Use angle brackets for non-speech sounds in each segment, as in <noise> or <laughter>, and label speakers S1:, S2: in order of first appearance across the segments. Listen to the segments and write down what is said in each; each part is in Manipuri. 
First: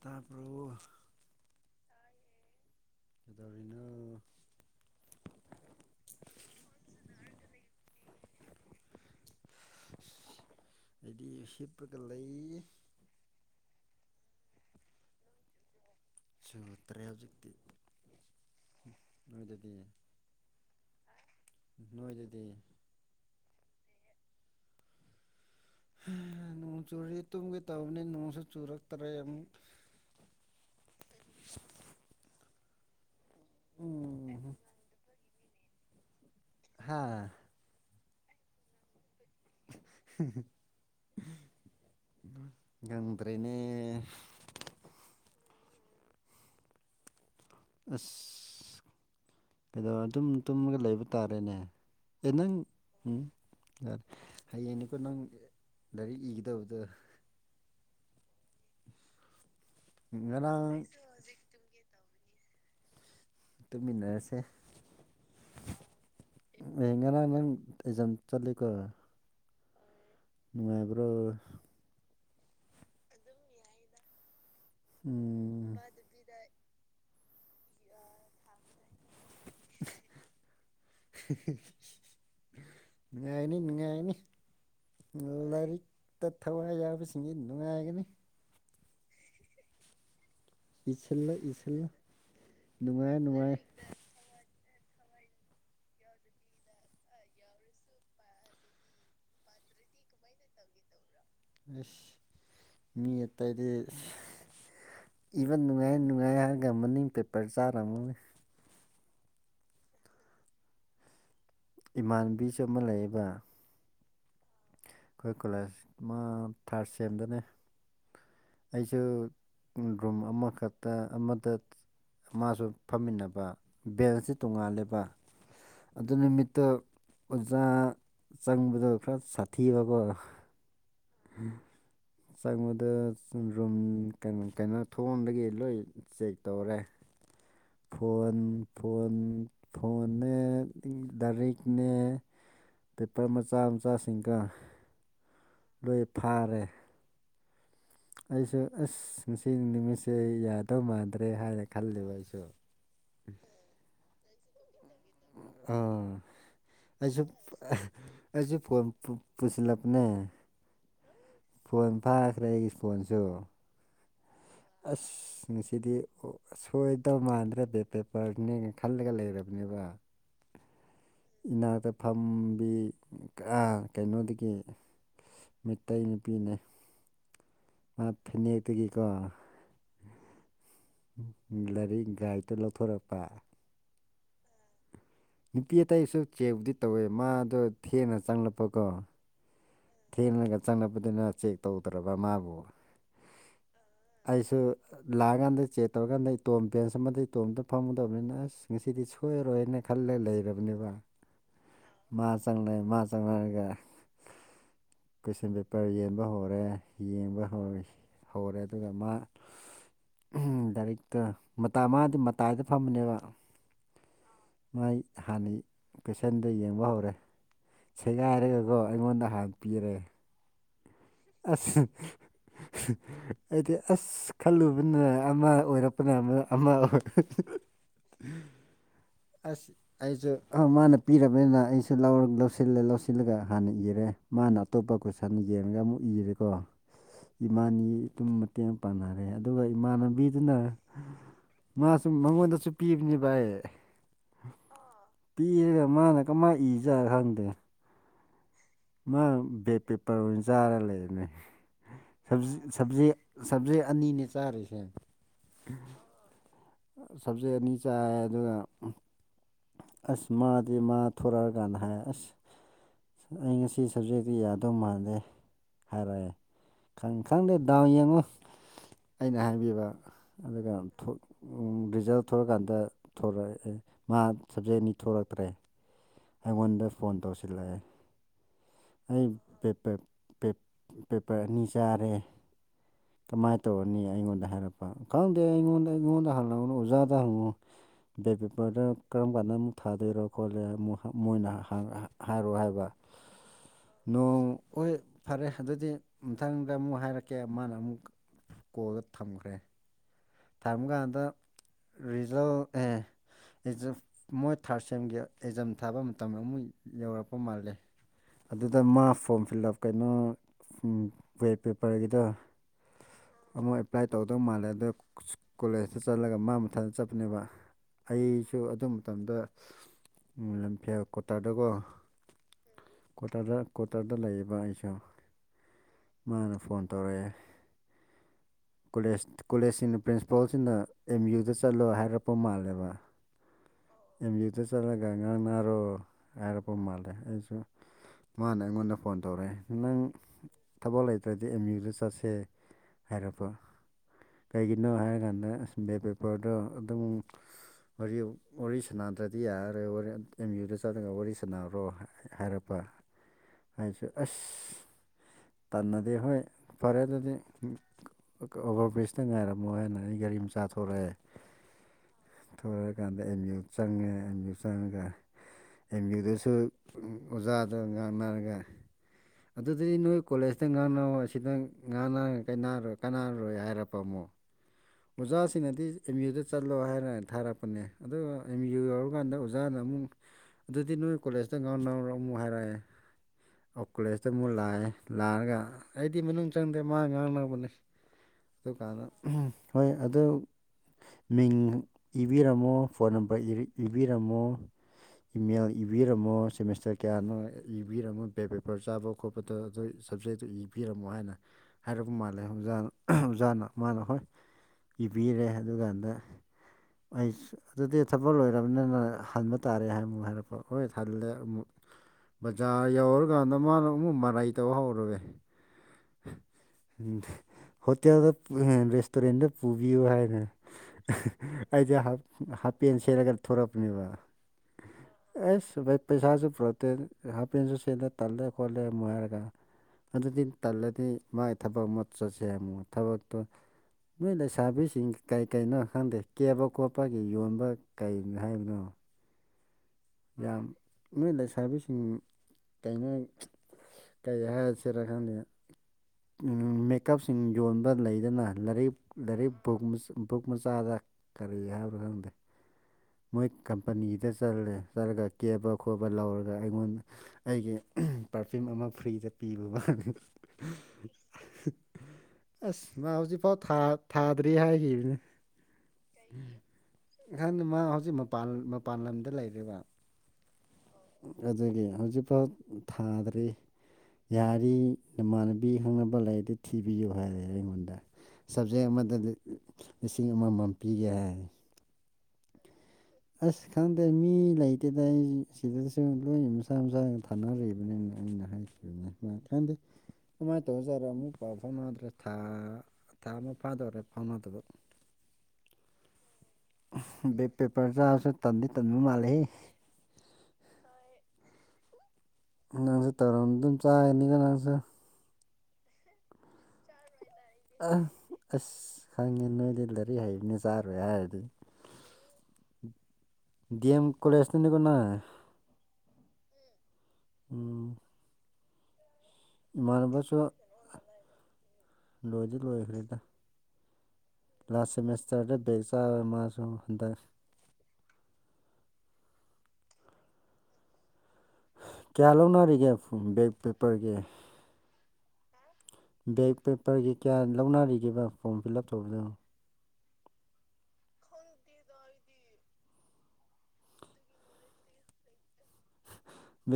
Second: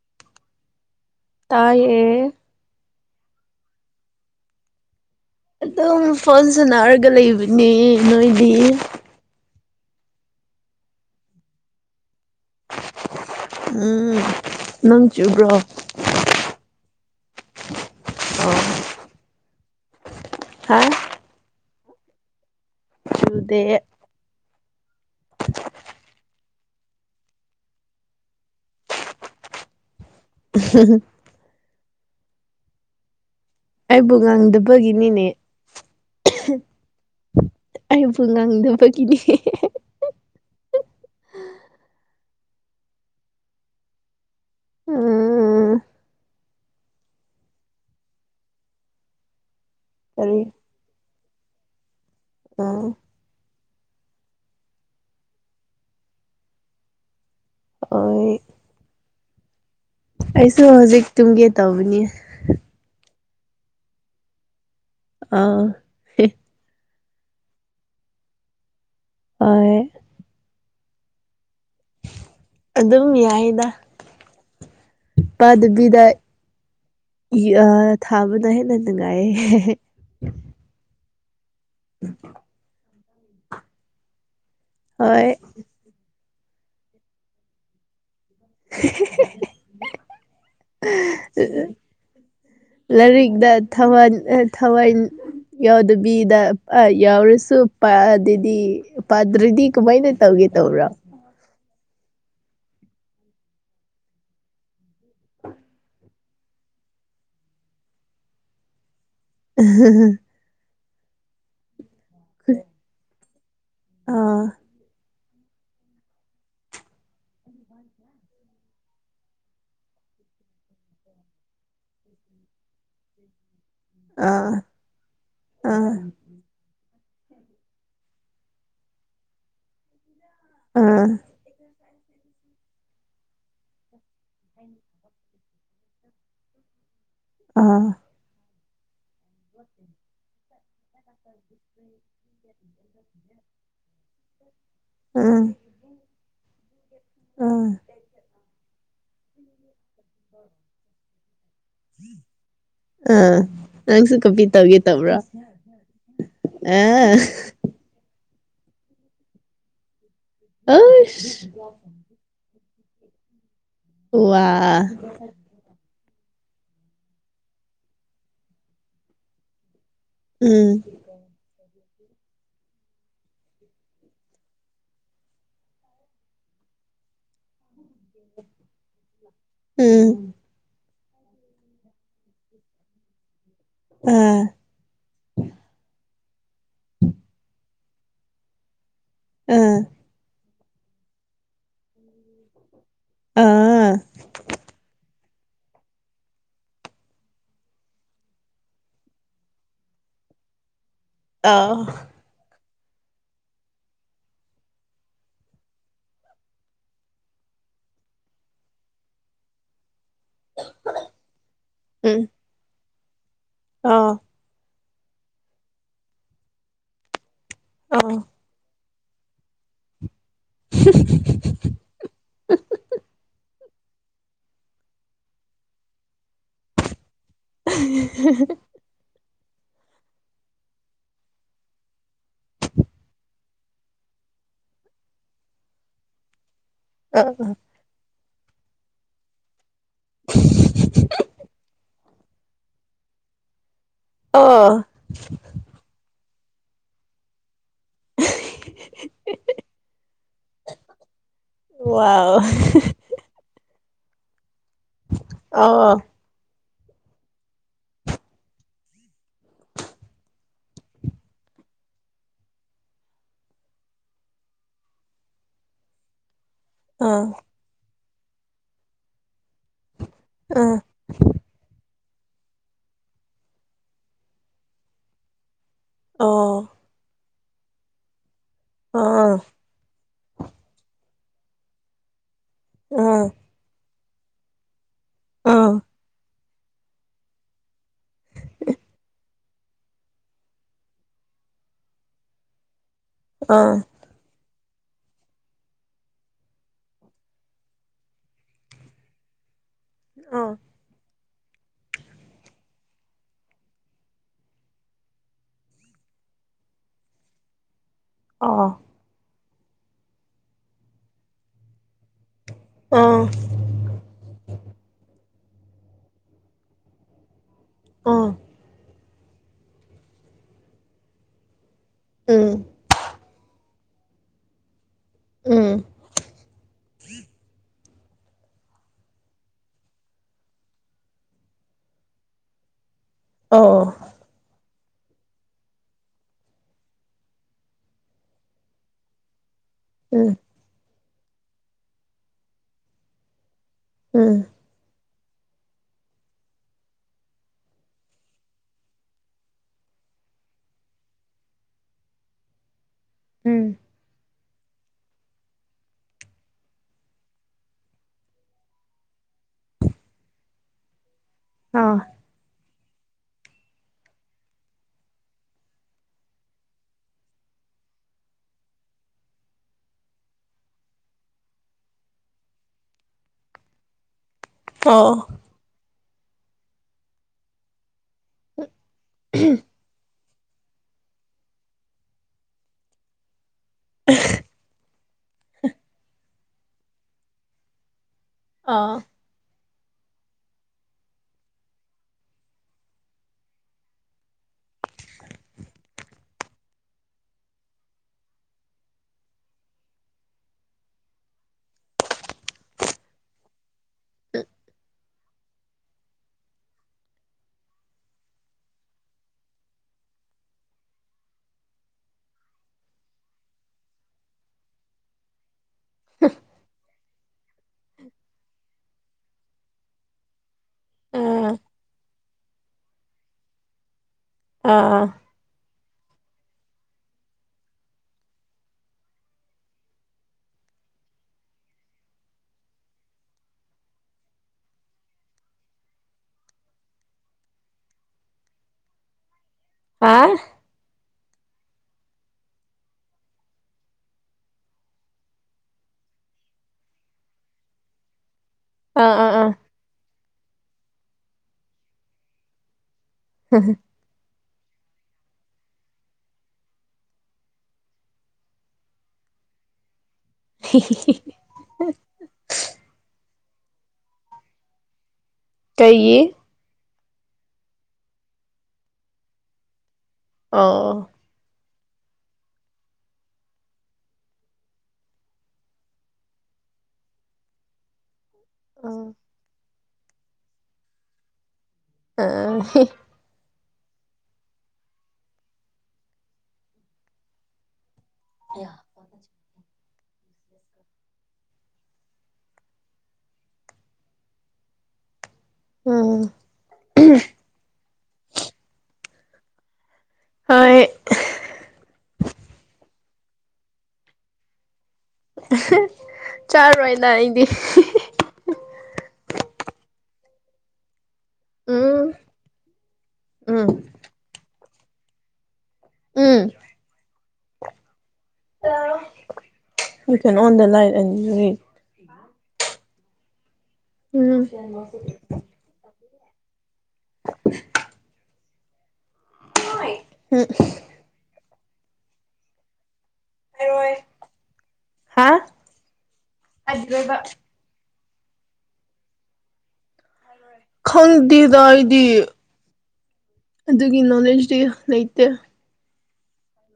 S1: ꯇꯥꯕꯔꯣ
S2: ꯇꯥꯏꯌꯦ
S1: ꯀꯩꯗꯧꯔꯤꯅꯣ
S2: ꯑꯗꯨꯝ ꯐꯣꯟ ꯁꯥꯟꯅꯔꯒ ꯂꯩꯕꯅꯤ ꯅꯣꯏꯗꯤ
S1: ꯑꯩꯗꯤ ꯍꯣꯞꯄꯒ ꯂꯩ
S2: ꯎꯝ ꯅꯣꯡ ꯆꯨꯕ꯭ꯔꯣ
S1: ꯆꯨꯗꯔꯦ ꯍꯧꯖꯤꯛꯇꯤ
S2: ꯑꯣ
S1: ꯅꯣꯏꯗꯗꯤ
S2: ꯍꯥ
S1: ꯅꯣꯏꯗꯗꯤ
S2: ꯆꯨꯗꯦꯌꯦ
S1: ꯅꯣꯡ ꯆꯨꯔꯗꯤ ꯇꯨꯝꯒꯦ ꯇꯧꯕꯅꯤ ꯅꯣꯡꯁꯨ ꯆꯨꯔꯛꯇ꯭ꯔꯦ ꯑꯃꯨꯛ
S2: <unintelligible>
S1: <unintelligible>
S2: ꯑꯩꯕꯨ
S1: ꯎꯝ
S2: ꯉꯪꯗꯕꯒꯤꯅꯤꯅꯦ <unintelligible>
S1: ꯍꯥꯥ
S2: ꯑꯩ ꯐꯨꯜ ꯉꯥꯡꯗꯕꯒꯤꯅꯦ
S1: <unintelligible> ꯉꯝꯗꯔꯦꯅꯦ
S2: ꯎꯝ
S1: ꯏꯁ ꯀꯩꯗꯧ ꯑꯗꯨꯝ
S2: ꯀꯔꯤ
S1: ꯇꯨꯝꯃꯒ ꯂꯩꯕ ꯇꯥꯔꯦꯅꯦ ꯑꯦ ꯅꯪ
S2: ꯑꯥ
S1: ꯌꯥꯔꯦ ꯍꯌꯦꯡꯅꯦꯀꯣ ꯅꯪ ꯂꯥꯏꯔꯤꯛ ꯏꯒꯗꯕꯗ
S2: ꯍꯣꯏ ꯑꯩꯁꯨ
S1: ꯉꯔꯥꯡ
S2: ꯍꯧꯖꯤꯛ ꯇꯨꯝꯒꯦ ꯇꯧꯕꯅꯤ
S1: ꯇꯨꯃꯤꯟꯅꯔꯁꯦ
S2: ꯑꯥ
S1: ꯑꯏ ꯉꯔꯥꯡ ꯅꯪ ꯑꯩꯖꯝ ꯆꯠꯂꯤꯀꯣ
S2: ꯍꯣꯏ
S1: ꯅꯨꯡꯉꯥꯏꯕ꯭ꯔꯣ
S2: ꯑꯗꯨꯝ ꯌꯥꯏꯗ
S1: ꯎꯝ
S2: ꯋꯥꯗꯕꯤꯗ ꯊꯥꯕꯅ ꯍꯦꯟꯅ ꯅꯨꯡꯉꯥꯏꯌꯦ
S1: <unintelligible>
S2: <unintelligible>
S1: ꯅꯨꯡꯉꯥꯏꯅꯤ ꯅꯨꯡꯉꯥꯏꯅꯤ
S2: ꯍꯣꯏ
S1: ꯂꯥꯏꯔꯤꯛ ꯇ ꯊꯋꯥꯏ ꯌꯥꯕꯁꯤꯡꯁꯤ ꯅꯨꯡꯉꯥꯏꯒꯅꯤ
S2: <unintelligible>
S1: ꯏꯁꯤꯜꯂꯣ ꯏꯁꯤꯜꯂꯣ ꯅꯨꯡꯉꯥꯏ
S2: ꯂꯥꯏꯔꯤꯛꯛꯇ
S1: ꯅꯨꯡꯉꯥꯏ
S2: ꯊꯋꯥꯟ ꯊꯋꯥꯏ ꯌꯎꯗꯕꯤꯗ ꯑ ꯌꯥꯎꯁꯨ ꯄꯥꯗꯗꯤ ꯄꯗ꯭ꯔꯗꯤ ꯀꯃꯥꯏꯅ ꯇꯧꯒꯦ ꯇꯧꯕꯔꯥ
S1: ꯑꯩꯁ ꯃ‌ꯦꯠꯇꯗꯤ ꯏꯕ ꯅꯨꯡꯉꯥꯏꯌꯦ ꯅꯨꯡꯉꯥꯏꯌꯦ ꯍꯥꯏꯔꯒ ꯃꯅꯤꯡ ꯄꯦꯄꯔ ꯆꯥꯔꯝꯃꯅꯦ
S2: <unintelligible>
S1: ꯏꯃꯥꯟꯕꯤꯁꯨ ꯑꯃ ꯂꯩꯌꯦꯕ
S2: ꯑꯥ
S1: ꯑꯩꯈꯣꯏ ꯀꯂꯦꯖ ꯃꯥ ꯊꯥꯔꯁ ꯁꯦꯝꯗꯅꯦ ꯑꯩꯁꯨ ꯒꯨꯔꯝ ꯑꯃꯈꯛꯇ ꯑꯃꯠꯇ ꯃꯥꯁꯨ ꯐꯝꯃꯤꯟꯅꯕ ꯕꯦꯜꯁꯤ
S2: ꯑꯥ
S1: ꯇꯣꯡꯉꯥꯜꯂꯦꯕ
S2: ꯑꯥ
S1: ꯑꯗꯨ
S2: ꯑꯥ
S1: ꯅꯨꯃꯤꯠꯇꫭ ꯑꯣꯖꯥ ꯆꯪꯕꯗꯣ ꯈꯔ ꯁꯥꯊꯤꯔꯕ
S2: ꯑꯥ
S1: ꯎꯝ ꯆꯪꯕꯗ ꯔꯨꯝ ꯀꯩ ꯀꯩꯅꯣ ꯊꯣꯡꯗꯒꯤ ꯂꯣꯏ ꯆꯦꯛ ꯇꯧꯔꯦ
S2: ꯑꯥ
S1: ꯐꯣꯟ ꯐꯣꯟ ꯐꯣꯟꯅꯦ ꯇꯥꯔꯤꯛꯅꯦ ꯄꯦꯄꯔ ꯃꯆꯥ ꯃꯆꯥꯁꯤꯡꯒ
S2: ꯎꯝ
S1: <unintelligible> ꯐꯥꯔꯦ
S2: ꯎꯝ
S1: ꯑꯩꯁꯨ ꯑꯁ ꯉꯁꯤ ꯅꯨꯃꯤꯠꯁꯦ ꯌꯥꯗꯧ ꯃꯥꯟꯗ꯭ꯔꯦ ꯍꯥꯏꯅ ꯈꯜꯂꯦꯕ ꯑꯩꯁꯨ
S2: ꯑꯥ ꯅꯪꯁꯨ ꯀꯣꯕꯤ ꯇꯕꯒꯦ ꯇꯧꯕ꯭ꯔ
S1: ꯎꯝ ꯑꯩꯁꯨ ꯑꯥ ꯑꯩꯁꯨ ꯐꯣꯟ ꯄꯨ ꯄꯨꯁꯤꯜꯂꯄꯅꯦ
S2: ꯑꯩꯁ
S1: ꯐꯣꯟ ꯐꯥꯈ꯭ꯔꯦ ꯑꯩꯒꯤ ꯐꯣꯟꯁꯨ
S2: ꯋꯥ ꯋꯥ
S1: ꯁꯤꯗꯤ ꯁꯣꯏꯗꯕ ꯃꯥꯟꯗ꯭ꯔꯕ ꯄꯦꯄꯔꯅꯦꯅ ꯈꯜꯂꯒ ꯂꯩꯔꯕꯅꯦꯕ
S2: ꯎꯝ
S1: ꯏꯅꯥꯛꯇ ꯐꯝꯕꯤ ꯀꯩꯅꯣꯗꯒꯤ ꯃꯩ ꯅꯨꯄꯤꯅꯦ ꯃꯥ ꯐꯅꯦꯛꯇꯒꯤꯀꯣ
S2: ꯎꯝ
S1: ꯂꯥꯏꯔꯤꯛ ꯒꯥꯏꯗ ꯂꯧꯊꯣꯔꯛꯄ
S2: ꯎꯝ
S1: ꯅꯨꯄꯤ ꯑꯇꯩꯁꯨ ꯆꯦꯛꯕꯨꯗꯤ ꯇꯧꯋꯦ ꯃꯥꯗꯣ ꯊꯦꯅ ꯆꯪꯂꯛꯄꯀꯣ
S2: ꯑꯥ
S1: ꯊꯦꯜꯂꯒ ꯆꯪꯅꯕꯗꯨꯅ ꯆꯦꯛ ꯇꯧꯗ꯭ꯔꯕ ꯃꯥꯕꯨ
S2: ꯑꯥ
S1: ꯑꯩꯁꯨ ꯂꯥꯛꯑꯀꯥꯟꯗ ꯆꯦꯛ ꯇꯧꯔꯀꯥꯟꯗ ꯏꯇꯣꯝ ꯕꯦꯟꯁ ꯑꯃꯗ ꯏꯇꯣꯝꯗ ꯐꯪꯉꯨꯗꯕꯅꯤꯅ ꯑꯁ ꯉꯁꯤꯗꯤ ꯁꯣ ꯁꯣꯏꯔꯣꯏꯅ ꯈꯜꯂꯒ ꯂꯩꯔꯕꯅꯦꯕ
S2: ꯑꯥ
S1: ꯃꯥ ꯆꯪꯂ‌ꯦ ꯃꯥ ꯆꯪꯅꯔꯒ ꯀꯣꯏꯁꯟ ꯄꯦꯄꯔ ꯌꯦꯟꯕ ꯍꯧꯔꯦ ꯌꯦꯡꯕ ꯍꯧꯋꯦ ꯍꯧꯔꯦ ꯑꯗꯨꯒ ꯃꯥ <unintelligible> ꯃꯥꯗꯤ
S2: ꯎꯝ
S1: ꯃꯇꯥꯏꯗ ꯐꯝꯕꯅꯦꯕ
S2: ꯑꯥ
S1: ꯃꯣꯏ ꯍꯥꯟꯅꯩ ꯀꯣꯁꯦꯟꯗ ꯌꯦꯡꯕ ꯍꯧꯔꯦ
S2: ꯑꯥ ꯑꯥ
S1: ꯁꯦꯒꯥꯏꯔꯒꯀꯣ ꯑꯩꯉꯣꯟꯗ ꯍꯥꯟ ꯄꯤꯔꯦ
S2: ꯁ
S1: ꯑꯁ <inaudible> ꯑꯩꯗꯤ ꯑꯁ ꯈꯜꯂꯨꯕꯅ ꯑꯃ ꯑꯣꯏꯔꯛꯄꯅ ꯑꯃ ꯑꯣꯏ ꯑꯁ ꯑꯩꯁꯨ ꯃꯥꯅ ꯄꯤꯔꯕꯅꯤꯅ ꯑꯩꯁꯨ ꯂꯧꯁꯤꯜꯂꯦ ꯂꯧꯁꯤꯜꯂꯒ ꯍꯥꯟꯅ ꯏꯔꯦ ꯃꯥꯅ ꯑꯇꯣꯞꯄ ꯀꯣꯏꯁꯟ ꯌꯦꯡꯉꯒ ꯑꯃꯨꯛ ꯏꯔꯦꯀꯣ ꯏꯃꯥꯅꯤ ꯑꯗꯨꯨꯝ ꯃꯇꯦꯡ ꯄꯥꯟꯅꯔꯦ ꯑꯗꯨꯒ ꯏꯃꯥꯟꯅꯕꯤꯗꯨꯅ ꯃꯥ ꯁꯨꯝ ꯃꯉꯣꯟꯗꯁꯨ ꯄꯤꯕꯅꯦ ꯚꯥꯏ
S2: ꯑꯥ
S1: ꯄꯤꯔꯒ ꯃꯥꯅ ꯀꯃꯥꯏꯅ ꯏꯖꯥ ꯈꯪꯗꯦ
S2: <unintelligible>
S1: ꯃꯥ ꯕꯦꯒ ꯄꯦꯄꯔ ꯑꯣꯏꯅ ꯆꯥꯔ ꯂꯩꯕꯅꯦ
S2: ꯋꯥꯎ
S1: ꯁꯕꯖꯤ ꯁꯕꯖꯦꯛ ꯑꯅꯤꯅꯦ ꯆꯥꯔꯤꯁꯦ
S2: ꯑ
S1: ꯁꯞꯖꯦꯛ ꯑꯅꯤ ꯆꯥꯏ ꯑꯗꯨꯒ ꯑꯁ ꯃꯥꯗꯤ ꯃꯥ ꯊꯣꯔꯥꯔꯒꯥꯟ ꯍꯥꯏ ꯑꯁ ꯑꯩ ꯉꯁꯤ ꯁꯕꯖꯦꯛꯇꯤ ꯌꯥꯗꯧ ꯃꯥꯟꯗꯦ ꯍꯥꯏꯔꯛꯑꯦ ꯈꯪ
S2: ꯑꯥ
S1: ꯈꯪꯗꯦ ꯗꯥꯎꯟ ꯌꯦꯡꯉꯨ ꯑꯩꯅ ꯍꯥꯏꯕꯤꯕ ꯑꯗꯨꯒ ꯔꯤꯖꯜ ꯊꯂꯀꯥꯟꯗꯛ ꯃꯥ ꯁꯕꯖꯦꯛ ꯑꯅꯤ ꯊꯂꯛꯇ꯭ꯔꯦ ꯑꯩꯉꯣꯟꯗ ꯐꯣꯟ ꯇꯧꯁꯤꯜꯂꯛꯑꯦ ꯑꯩ ꯄꯦꯄꯔ ꯑꯅꯤ ꯆꯥꯔꯦ
S2: ꯑꯥ
S1: ꯁꯃꯥꯏꯅ ꯇꯧꯔꯅꯤ ꯑꯩꯉꯣꯟꯗ ꯍꯥꯏꯔꯛꯄ ꯈꯪꯗꯦ ꯑꯩꯉꯣꯟꯗ ꯑꯩꯉꯣꯟꯗ ꯍꯪꯂꯛꯎꯅ ꯑꯣꯖꯥꯗ ꯍꯪꯉꯨ ꯕꯦꯞ ꯄꯦꯄꯔꯗ ꯀꯔꯝ ꯀꯥꯟꯗ ꯑꯃꯨꯛ ꯊꯥꯗꯣꯏꯔꯣ ꯈꯣꯠꯂꯦ ꯃꯣꯏꯅ ꯍꯥꯏꯔꯣꯑꯣ ꯍꯥꯏꯕ
S2: ꯑꯥ
S1: ꯅꯣꯡ ꯍꯣꯏ ꯐꯔꯦ ꯑꯗꯨꯗꯤ ꯃꯊꯪꯗ ꯑꯃꯨꯛ ꯍꯥꯏꯔꯛꯀꯦ ꯃꯥꯅ ꯑꯃꯨꯛ ꯀꯣꯛꯑꯒ ꯊꯝꯈ꯭ꯔꯦ
S2: ꯑ
S1: ꯀꯔꯝ ꯀꯥꯟꯗ ꯔꯤꯖꯅꯦꯜ ꯑꯦ ꯑꯦꯖꯝ ꯃꯣꯏ ꯊꯥꯔꯠ ꯁꯦꯝꯒꯤ ꯑꯦꯛꯖꯥꯝ ꯊꯥꯕ ꯃꯇꯝꯗ ꯑꯃꯨꯛ ꯌꯧꯔꯛꯄ ꯃꯥꯜꯂꯦ ꯑꯗꯨꯗ ꯃꯥ ꯐꯣꯔꯝ ꯐꯤꯜ ꯑꯞ ꯀꯩꯅꯣ ꯋꯦꯠ ꯄꯦꯄꯔꯒꯤꯗ
S2: ꯑꯥ
S1: ꯑꯃꯨꯛ ꯑꯦꯄ꯭ꯂꯥꯏ ꯇꯧꯒꯗꯧ ꯃꯥꯜꯂꯦ ꯑꯗ ꯀꯣꯂꯦꯖꯇ ꯆꯠꯂꯒ ꯃꯥ ꯃꯊꯥꯗ ꯆꯠꯄꯅꯦꯕ ꯑꯩꯁꯨ ꯑꯗꯨ ꯃꯇꯝꯗ ꯂꯝꯐꯌꯥ ꯀ꯭ꯋꯥꯇꯥꯔꯗꯀꯣ ꯀꯇꯥꯔꯗ ꯀ꯭ꯋꯥꯇꯥꯔꯗ ꯂꯩꯔꯤꯕ ꯑꯩꯁꯨ ꯃꯥꯅ ꯐꯣꯟ ꯇꯧꯔꯛꯑꯦ ꯀꯣꯂꯦꯖ ꯀꯣꯂꯦꯖꯁꯤꯅ ꯄ꯭ꯔꯤꯟꯁꯤꯄꯥꯜꯁꯤꯅ ꯑꯦꯝ ꯌꯨꯗ ꯆꯠꯂꯣ ꯍꯥꯏꯔꯛꯄ ꯃꯥꯜꯂꯦꯕ
S2: ꯑꯣ ꯑꯣ
S1: ꯑꯦꯝ ꯌꯨꯗ ꯆꯠꯂꯒ ꯉꯥꯡ ꯔꯣ ꯍꯥꯏꯔꯛꯄ ꯃꯥꯜꯂꯦ ꯑꯩꯁꯨ ꯃꯥꯅ ꯑꯩꯉꯣꯟꯗ ꯐꯣꯟ ꯇꯧꯔꯛꯑꯦ ꯅꯪ ꯊꯕꯛ ꯂꯩꯇ꯭ꯔꯗꯤ ꯑꯦꯝ ꯌꯨꯗ ꯆꯠꯁꯦ ꯍꯥꯏꯔꯛꯄ
S2: ꯎꯝ
S1: ꯀꯩꯅꯣ ꯍꯥꯏꯔ ꯀꯥꯟꯗ ꯕꯦ ꯄꯦꯄꯔꯗꯣ ꯑꯗꯨꯝ ꯁꯥꯅꯗ꯭ꯔꯗꯤ ꯌꯥꯔꯔꯣꯏ ꯑꯦꯝ ꯌꯨꯗ ꯆꯠꯂꯒ ꯋꯥꯔꯤ ꯁꯥꯅꯔꯣ ꯍꯥꯏꯔꯞꯄ
S2: ꯎꯝ
S1: ꯍꯥꯏꯁꯦ ꯑꯁ ꯇꯟꯅꯗꯤ ꯍꯣꯏ ꯐꯔꯦ ꯑꯗꯨꯗꯤ ꯑꯣꯚꯔ ꯕ꯭ꯔꯤꯖꯇ ꯉꯥꯏꯔꯝ ꯃꯣ ꯍꯦꯟꯅ ꯑꯩ ꯒꯥꯔꯤ ꯃꯆꯥꯥꯊꯣꯔꯛꯑꯦ
S2: ꯑꯥ
S1: ꯊꯣꯔꯛꯑꯀꯥꯟꯗ ꯑꯦꯝ ꯌꯨ ꯆꯪꯉꯦ ꯑꯦꯝ ꯌꯨ ꯆꯪꯉꯒ ꯑꯦꯝ ꯌꯕꯤꯨꯗꯁꯨ ꯑꯣꯖꯥꯗ ꯉꯥꯡꯅꯔꯒ ꯑꯗꯨꯗꯤ ꯅꯣꯏ ꯀꯣꯂꯦꯖꯇ ꯉꯥꯡꯅ ꯑꯁꯤꯗ ꯉꯥꯡ ꯀꯔꯣꯏ ꯀꯥꯟꯅꯔꯔꯣꯏ ꯍꯥꯏꯔꯛꯄ ꯑꯃꯨꯛ ꯑꯣꯖꯥꯁꯤꯡꯅꯗꯤ ꯑꯦꯝ ꯌꯨꯗ ꯆꯠꯂꯣ ꯍꯥꯏꯔ ꯊꯥꯔꯛꯄꯅꯦ ꯑꯗꯨꯒ ꯑꯦꯝ ꯌꯨ ꯌꯥꯎꯔꯀꯥꯟꯗ ꯑꯣꯖꯥꯅ ꯑꯃꯨꯛ ꯑꯗꯨꯗꯤ ꯅꯣꯏ ꯀꯣꯂꯦꯖꯇ ꯉꯥꯡꯅꯧꯔꯣ ꯑꯃꯨꯛ ꯍꯥꯏꯔꯛꯑꯦ ꯀꯣꯂꯦꯖꯇ ꯑꯃꯨꯛ ꯂꯥꯛꯑꯦ ꯂꯥꯛꯑꯒ ꯑꯩꯗꯤ ꯃꯅꯨꯡ ꯆꯪꯗꯦ ꯃꯥ ꯉꯥꯡꯕꯅꯦ ꯑꯗꯨꯀꯥꯟꯗ ꯍꯣꯏ ꯑꯗꯨ ꯃꯤꯡ ꯏꯕꯤꯔꯝꯃꯣ ꯐꯣꯟ ꯅꯝꯕꯔ ꯏꯕꯤꯔꯝꯃꯣ ꯏꯃꯦꯜ ꯏꯕꯤꯔꯝꯃꯣ ꯁꯦꯃꯤꯁꯇꯔ ꯀꯌꯥꯅꯣ ꯏꯕꯤꯔꯝꯃꯣ ꯕꯦꯛ ꯄꯦꯄꯔ ꯆꯥꯕ ꯈꯣꯠꯄꯗ ꯑꯗꯨ ꯁꯕꯖꯦꯛꯇꯨ ꯌꯦꯡꯕꯤꯔꯝꯃꯣ ꯍꯥꯏꯅ ꯍꯥꯏꯔꯛꯄ ꯃꯥꯜꯂꯦ ꯑꫭꯖꯥꯅ ꯑꯣꯖꯥꯅ ꯃꯥꯅ ꯍꯣꯏ
S2: <unintelligible>
S1: ꯏꯕꯤꯔꯦ ꯑꯗꯨꯀꯥꯟꯗ ꯑꯩ ꯑꯗꯨꯗꯤ ꯊꯕꯛ ꯂꯣꯏꯔꯕꯅꯤꯅ ꯍꯟꯕ ꯇꯥꯔꯦ ꯍꯥꯏ ꯑꯃꯨꯛ ꯍꯥꯏꯔꯛꯄ ꯍꯣꯏ ꯍꯜꯂꯦ ꯑꯃꯨꯛ ꯕꯖꯥꯔ ꯌꯧꯔꯀꯥꯟꯗ ꯃꯥꯅ ꯑꯃꯨꯛ ꯃꯔꯩ ꯇꯧ ꯍꯧꯔꯛꯔꯦ
S2: <inaudible>
S1: ꯍꯣꯇꯦꯜꯗ ꯔꯦꯁꯇꯨꯔꯦꯟꯗ ꯄꯨꯕꯤꯌꯨ ꯍꯥꯏꯅ ꯑꯩꯁꯦ ꯍꯥꯞ ꯍꯥꯄꯦꯟ ꯁꯦꯠꯂꯒ ꯊꯣꯔꯛꯄꯅꯦꯕ
S2: ꯑꯥ ꯑꯥ
S1: ꯑꯦꯁ ꯄꯩꯁꯥꯁꯨ ꯄꯨꯔꯛꯇꯦ ꯍꯥꯐꯦꯟꯁꯨ ꯁꯦꯠꯂꯦ ꯇꯜꯂꯦ ꯈꯣꯠꯂꯦ ꯑꯃ ꯍꯥꯏꯔꯒ ꯑꯗꯨꯗꯤ ꯇꯜꯂꯗꯤ ꯃꯥꯥꯏ ꯊꯕꯛ ꯃꯣꯠ ꯆꯠꯁꯦ ꯑꯃꯨꯛ ꯊꯕꯛꯇꯣ ꯅꯣꯏ ꯂꯩꯁꯥꯕꯤꯁꯤꯡ ꯀꯩ ꯀꯔꯤꯩꯅꯣ ꯈꯪꯗꯦ ꯀꯦꯕ ꯈꯣꯠꯄꯒꯤ ꯌꯣꯟꯕ ꯀꯩꯅꯣ ꯍꯥꯏꯕꯅꯣ ꯌꯥꯝ ꯅꯣꯏ ꯂꯩꯁꯔꯕꯤꯁꯤꯡ ꯀꯩꯅꯣ ꯀꯩ ꯍꯥꯏꯔꯁꯤꯔ ꯈꯪꯗ ꯃꯦꯀꯞꯁꯤꯡ ꯌꯣꯟꯕ ꯂꯩꯗꯅ ꯂꯥꯏꯔꯤꯛ ꯂꯥꯏꯔꯤꯛ ꯕꯨꯛ ꯕꯨꯛ ꯃꯆꯥꯗ ꯀꯔꯤ ꯍꯥꯏꯕ꯭ꯔꯣ ꯈꯪꯗꯦ ꯃꯣꯏ ꯀꯝꯄꯅꯤꯒꯤꯗ ꯆꯠꯂꯦ ꯆꯠꯂꯒ ꯀꯦꯕ ꯈꯣꯠꯄ ꯂꯧꯔꯒ ꯑꯩꯉꯣꯟ ꯑꯩꯒꯤ ꯄꯥꯔꯐ꯭ꯌꯨꯝ ꯑꯃ ꯐ꯭ꯔꯤꯗ ꯄꯤꯕ ꯑꯁ ꯃꯥ ꯍꯧꯖꯤꯛꯐꯥꯎ ꯊꯥ ꯊꯥꯗ꯭ꯔꯤ ꯍꯥꯏꯈꯤꯕꯅꯤ
S2: <unintelligible>
S1: ꯏ ꯃꯥ ꯍꯧꯖꯤꯛ ꯃꯄꯥꯟ ꯃꯄꯥꯟ ꯂꯝꯗ ꯂꯩꯔꯤꯕꯔꯤꯕ
S2: ꯑ
S1: ꯑꯗꯨꯗꯒꯤ ꯍꯧꯖꯤꯛꯐꯥꯎ ꯊꯥꯗ꯭ꯔꯤ ꯌꯥꯔꯤ ꯅꯃꯥꯟꯅꯕꯤ ꯈꯪꯅꯕ ꯂꯩꯥꯏꯔꯤꯛꯇ ꯊꯤꯕꯤꯌꯨ ꯍꯥꯏꯔꯦ ꯑꯩꯉꯣꯟꯗ ꯁꯕꯖꯦꯛ ꯑꯃꯗ ꯂꯤꯁꯤꯡ ꯑꯃꯃꯝ ꯄꯤꯒꯦ ꯍꯥꯏ
S2: ꯑ
S1: ꯑꯁ ꯈꯪꯗꯦ ꯃꯤ ꯂꯩꯇꯦꯗ ꯑꯩ ꯁꯤꯗꯁꯨ ꯂꯣꯏ ꯃꯁꯥ ꯃꯁꯥꯒ ꯊꯥꯅꯔꯤꯕꯅꯤꯅ ꯈꯅꯥꯏ ꯈꯥꯟꯗꯦ ꯀꯃꯥꯏꯅ ꯇꯧꯖꯔ ꯑꯃꯨꯛ ꯄꯥꯎ ꯐꯥꯎꯅꯗ꯭ꯔꯦ ꯊꯥ ꯊꯥ ꯑꯃ ꯐꯥꯗꯧꯔꯦ ꯐꯥꯎꯅꯗꯕ
S2: ꯎꯝ
S1: ꯕꯦꯞ ꯄꯦꯄꯔ ꯆꯥꯔꯁꯨ ꯇꯟꯗꯤ ꯇꯟꯕ ꯃꯥꯂꯦꯍꯦ
S2: ꯍꯣꯏ
S1: ꯅꯥꯡꯁꯦ ꯇꯔꯝ ꯑꯗꯨꯝ ꯆꯥꯏꯅꯤꯒ ꯅꯪꯁꯨ
S2: <unintelligible> ꯆꯥꯔꫭꯏꯅ ꯑꯩꯗꯤ
S1: ꯑ ꯑꯁ ꯈꯪꯉꯦ ꯅꯣꯏꯗꯤ ꯂꯥꯏꯔꯤꯛ ꯍꯩꯕꯅꯤ ꯆꯥꯔꯣꯏ ꯍꯥꯏꯔꯤꯗꯨꯅꯤ
S2: ꯎꯝ ꯎꯝ
S1: ꯗꯤꯑꯦꯝ ꯀꯂꯦꯖꯅꯦꯅꯤꯀꯣ ꯅꯪ
S2: ꯎꯝ
S1: ꯎꯝ
S2: ꯑ
S1: ꯏꯃꯥꯟꯅꯕꯁꯨ ꯂꯣꯏꯗꯤ ꯂꯣꯏ ꯈꯔꯤꯗꯥ
S2: ꯎꯝ
S1: ꯂꯥꯁ ꯁꯦꯃꯤꯁꯇꯔꯗ ꯦꯦꯛ ꯆ ꯃꯥꯔꯁꯨ ꯑꯗ
S2: <inaudible> ꯎꯝ
S1: ꯀꯌꯥ ꯂꯧꯅꯔꯤꯒꯦꯞ ꯕꯦꯛ ꯄꯦꯄꯔꯒꯤ
S2: ꯍꯥ
S1: ꯕꯦꯛ ꯄꯦꯄꯔꯒꯤ ꯀꯌꯥ ꯂꯧꯅꯔꯤꯈꯤꯕ ꯐꯣꯔꯝ ꯐꯤꯜ ꯑꯞ ꯇꯧꯕꯗ
S2: ꯈꯪꯗꯦꯗ ꯑꯩꯗꯤ ꯑꯗꯨꯒꯤ ꯅꯣꯂꯦꯖꯇꯤ ꯂꯩꯇꯦ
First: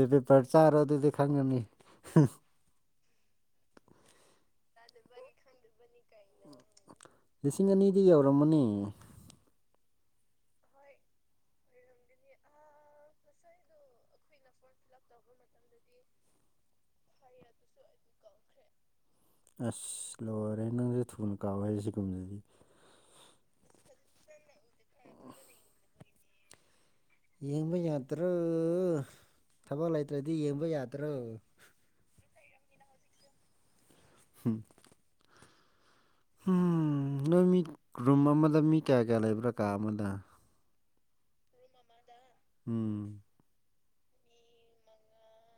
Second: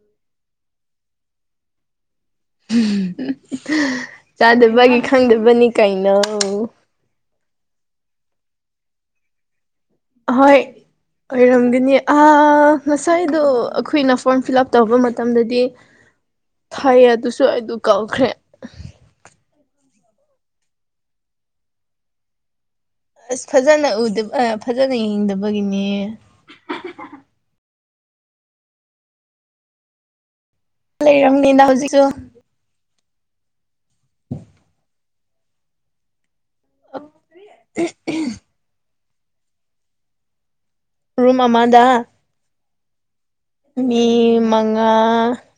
S1: ꯄꯦ ꯄꯔ ꯆꯥꯔꯣ ꯑꯗꯨꯗꯤ ꯈꯪꯉꯅꯤ
S2: ꯆꯥꯗꯕꯒꯤ ꯈꯪꯗꯕꯅꯤ ꯀꯩꯅꯣ
S1: ꯂꯤꯁꯤꯡ ꯑꯅꯤꯗꯤ ꯌꯧꯔꯝꯃꯅꯤ
S2: ꯍꯣꯏ ꯑꯣꯏꯔꯝꯒꯅꯤ ꯑ ꯉꯁꯥꯏꯗꯣ ꯑꯩꯈꯣꯏꯅ ꯐꯣꯔꯝ ꯐꯤꯜ ꯑꯞ ꯇꯧꯕ ꯃꯇꯝꯗꯗꯤ
S1: <inaudible>
S2: ꯐꯩ ꯑꯗꯨꯁꯨ ꯑꯩꯗꯨ ꯀꯧꯈ꯭ꯔꯦ
S1: ꯑꯁ ꯂꯣꯏꯔꯦ ꯅꯪꯁꯨ ꯊꯨꯅ ꯀꯥꯎꯋꯦꯁꯦ ꯁꯤꯒꯨꯝꯕꯗꯗꯤ
S2: ꯑꯁ ꯐꯖꯅ ꯎꯗ ꯐꯖꯅ ꯍꯤꯡꯗꯕꯒꯤꯅꯦ
S1: ꯌꯦꯡꯕ ꯌꯥꯗ꯭ꯔꯣ ꯊꯕꯛ ꯂꯩꯇ꯭ꯔꯗꯤ ꯌꯦꯡꯕ ꯌꯥꯗ
S2: ꯂꯩꯔꯝꯅꯤꯅ ꯍꯧꯖꯤꯛꯁꯨ
S1: ꯎꯝ ꯎꯝ ꯅꯣꯏ ꯃꯤ ꯔꯨꯝ ꯑꯃꯗ ꯃꯤ ꯀꯌꯥ ꯀꯌꯥ ꯂꯩꯕ꯭ꯔꯥ ꯀꯥ ꯑꯃꯗ
S2: ꯔꯨꯝ ꯑꯃꯥꯗ
S1: ꯎꯝ
S2: ꯃꯤ ꯃꯉꯥ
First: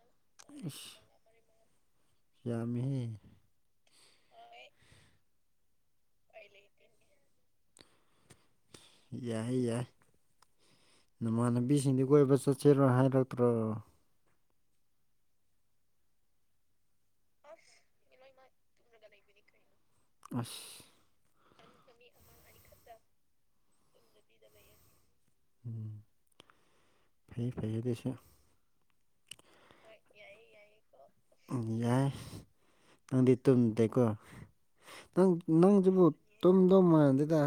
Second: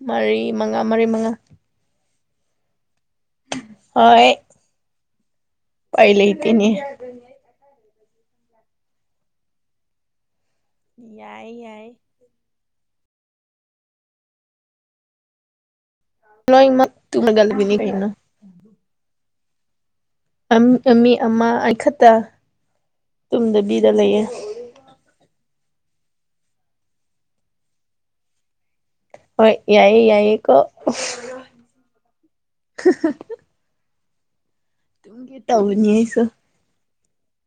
S2: ꯃꯔꯤ ꯃꯉꯥ ꯃꯔꯤ ꯃꯉꯥ
S1: ꯌꯥꯃꯤꯍꯤ
S2: ꯍꯣꯏ ꯄꯥꯏ ꯂꯩ ꯏꯇꯅꯤ
S1: ꯌꯥꯏ ꯌꯥꯏ
S2: ꯌꯥꯏ ꯌꯥꯏ
S1: ꯅꯃꯥꯟꯅꯕꯤꯁꯤꯡꯗꯤ ꯀꯣꯏꯕ ꯆꯠꯁꯤꯔꯣ ꯍꯥꯏꯔꯛꯇ꯭ꯔꯣ
S2: <unintelligible> ꯑꯝ
S1: ꯑꯁ
S2: ꯑꯝꯃꯤ ꯑꯃ ꯑꯩ ꯑꯩꯈꯠꯇ ꯇꯨꯝꯗꯕꯤꯗ ꯂꯩꯌꯦ꯫
S1: ꯎꯝ ꯐꯩ ꯐꯩꯌꯦ ꯑꯗꯨꯁꯨ꯫
S2: ꯍꯣꯏ ꯌꯥꯏꯌꯦ ꯌꯥꯏꯌꯦ ꯀꯣ꯫
S1: ꯌꯥꯏ ꯅꯪꯗꯤ ꯇꯨꯝꯗꯦꯀꯣ ꯅꯪ
S2: ꯇꯧꯕꯅꯤ
S1: ꯅꯪꯁꯨ
S2: ꯑꯩꯁꯨ
S1: ꯇꯨꯝꯗꯧ ꯃꯥꯟꯗꯦꯗ꯫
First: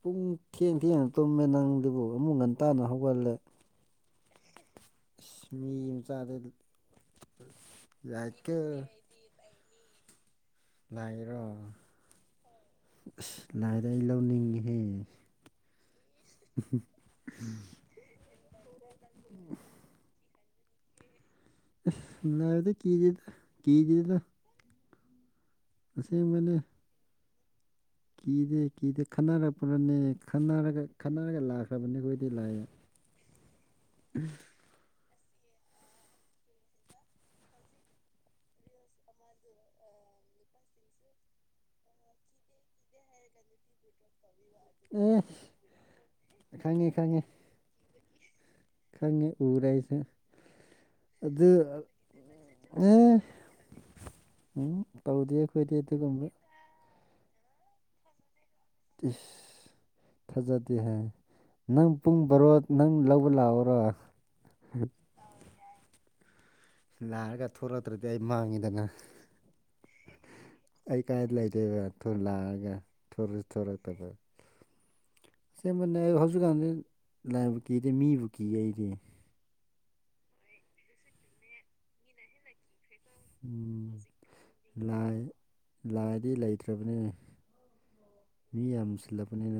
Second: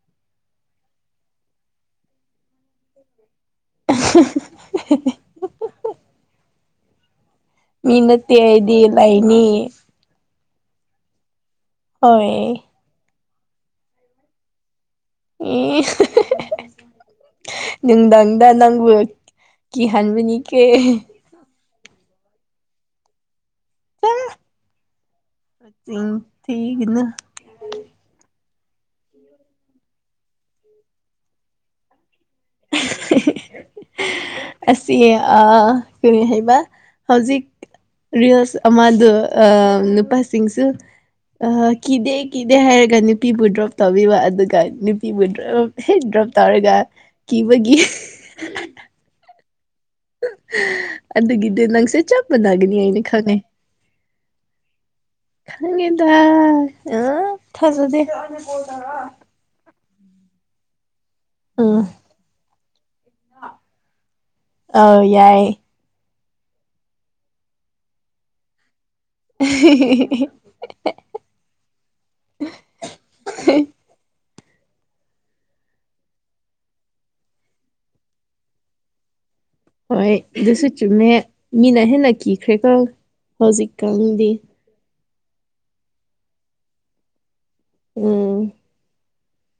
S1: ꯄꯨꯡ ꯊꯦꯡ ꯊꯦꯡ ꯇꯨꯝꯃꯦ ꯅꯪꯗꯨꯕꯨ ꯑꯃꯨꯛ ꯉꯟꯇꯥꯅ ꯍꯧꯒꯜꯂꯦ꯫
S2: <unintelligible>
S1: ꯃꯤ ꯃꯆꯗꯤ <unintelligible>
S2: ꯃꯤ ꯅꯠꯇꯦ ꯑꯩꯗꯤ ꯂꯥꯏꯅꯤ꯫
S1: ꯂꯥꯏꯔꯣ꯫
S2: ꯍꯣꯏ
S1: ꯑꯁ ꯂꯥꯏꯗ ꯑꯩ ꯂꯧꯅꯤꯡꯉꯤꯍꯦ
S2: ꯎ ꯅꯨꯡꯗꯪꯗ ꯅꯪꯕ ꯀꯤꯍꯟꯕꯅꯤ ꯀꯦ
S1: ꯁꯅꯥꯕꯗ ꯀ ꯆꯦꯂ ꯀ ꯆꯦꯗ
S2: ꯑ ꯊꯤꯒꯅꯦ
S1: ꯀꯤꯗꯦ ꯀꯤꯗꯦ ꯈꯟꯅꯔꯛꯄ꯭ꯔꯅꯦ ꯈꯟꯅꯔꯒ ꯈꯠꯟꯅꯔꯒ ꯂꯥꯛꯈ꯭ꯔꯕꯅꯤ ꯑꯩꯈꯣꯏꯗꯤ ꯂꯥꯛꯑꯦ
S2: <inaudible>
S1: ꯎꯝ
S2: ꯑꯁꯤ ꯑ ꯀꯔꯤ ꯍꯥꯏꯕ ꯍꯧꯖꯤꯛ ꯔꯤꯁ ꯑꯃꯗꯨ ꯅꯨꯄꯥꯁꯤꯡꯁꯨ꯫ ꯑ ꯀꯤꯗꯦ ꯀꯤꯗꯦ ꯍꯥꯏꯔꯒ ꯅꯨꯄꯤꯕꯨ ꯗ꯭ꯔꯣꯞ ꯇꯧꯕꯤꯕ ꯑꯗꯨꯒ꯫
S1: ꯑꯦ
S2: ꯅꯨꯄꯤꯕꯨ ꯗ꯭ꯔꯣꯞ ꯍꯦꯛ ꯗ꯭ꯔꯣꯞ ꯇꯧꯔꯒ
S1: ꯈꯪꯉꯦ ꯈꯪꯉꯦ
S2: ꯀꯤꯕꯒꯤ꯫
S1: ꯈꯪꯉꯦ ꯎꯔꯦ ꯑꯩꯁꯨ꯫ ꯑꯗꯨ
S2: ꯑꯗꯨꯒꯤꯗꯨ ꯅꯪꯁꯨ ꯆꯞ ꯃꯥꯟꯅꯒꯅꯤ ꯑꯩꯅ
S1: ꯑꯦ
S2: ꯈꯪꯉꯦ꯫
S1: ꯎꯝ ꯑꯧꯗꯤ꯫
S2: ꯈꯪꯉꯦꯗ ꯑ ꯊꯥꯖꯗꯦ꯫
S1: ꯏꯁ ꯊꯥꯖꯗꯦ ꯍꯥꯏ꯫
S2: ꯎꯝ
S1: ꯅꯪ ꯄꯨꯡ ꯕꯔꯣ ꯅꯪ ꯂꯧꯕ ꯂꯥꯛꯎꯔꯣ꯫
S2: ꯌꯥꯏꯌꯦ꯫
S1: ꯂꯥꯛꯑꯒ ꯊꯣꯛꯂꯛꯇ꯭ꯔꯗꯤ ꯑꯩ ꯃꯥꯡꯉꯤꯗꯅ꯫
S2: <unintelligible>
S1: ꯑꯩ ꯀꯥꯏꯗ ꯂꯩꯗꯣꯏꯕ ꯂꯥꯛꯑꯒ ꯊꯣꯔꯛꯁꯨ ꯊꯣꯔꯛꯇꯕꯗ꯫ ꯁꯦꯝꯕꯅꯦ ꯍꯧꯖꯤꯛꯀꯥꯟꯗꯤ ꯂꯥꯏꯕꯨ ꯀꯤꯗꯦ ꯃꯤꯕꯨ ꯀꯤꯌꯦ ꯑꯩꯗꯤ꯫
S2: ꯍꯣꯏ ꯑꯗꯨꯁꯨ ꯆꯨꯝꯃꯦ ꯃꯤꯅ ꯍꯦꯟꯅ ꯀꯤꯈ꯭ꯔꯦꯀꯣ
S1: ꯎꯝ
S2: ꯍꯧꯖꯤꯛꯀꯥꯟꯗꯤ꯫
S1: ꯂꯥꯏ ꯂꯥꯏꯗꯔꯤ ꯂꯩꯇ꯭ꯔꯕꯅꯦ꯫
S2: ꯎꯝ꯫
S1: ꯃꯤ ꯌꯥꯝꯁꯤꯜꯂꯛꯄꯅꯤꯅ꯫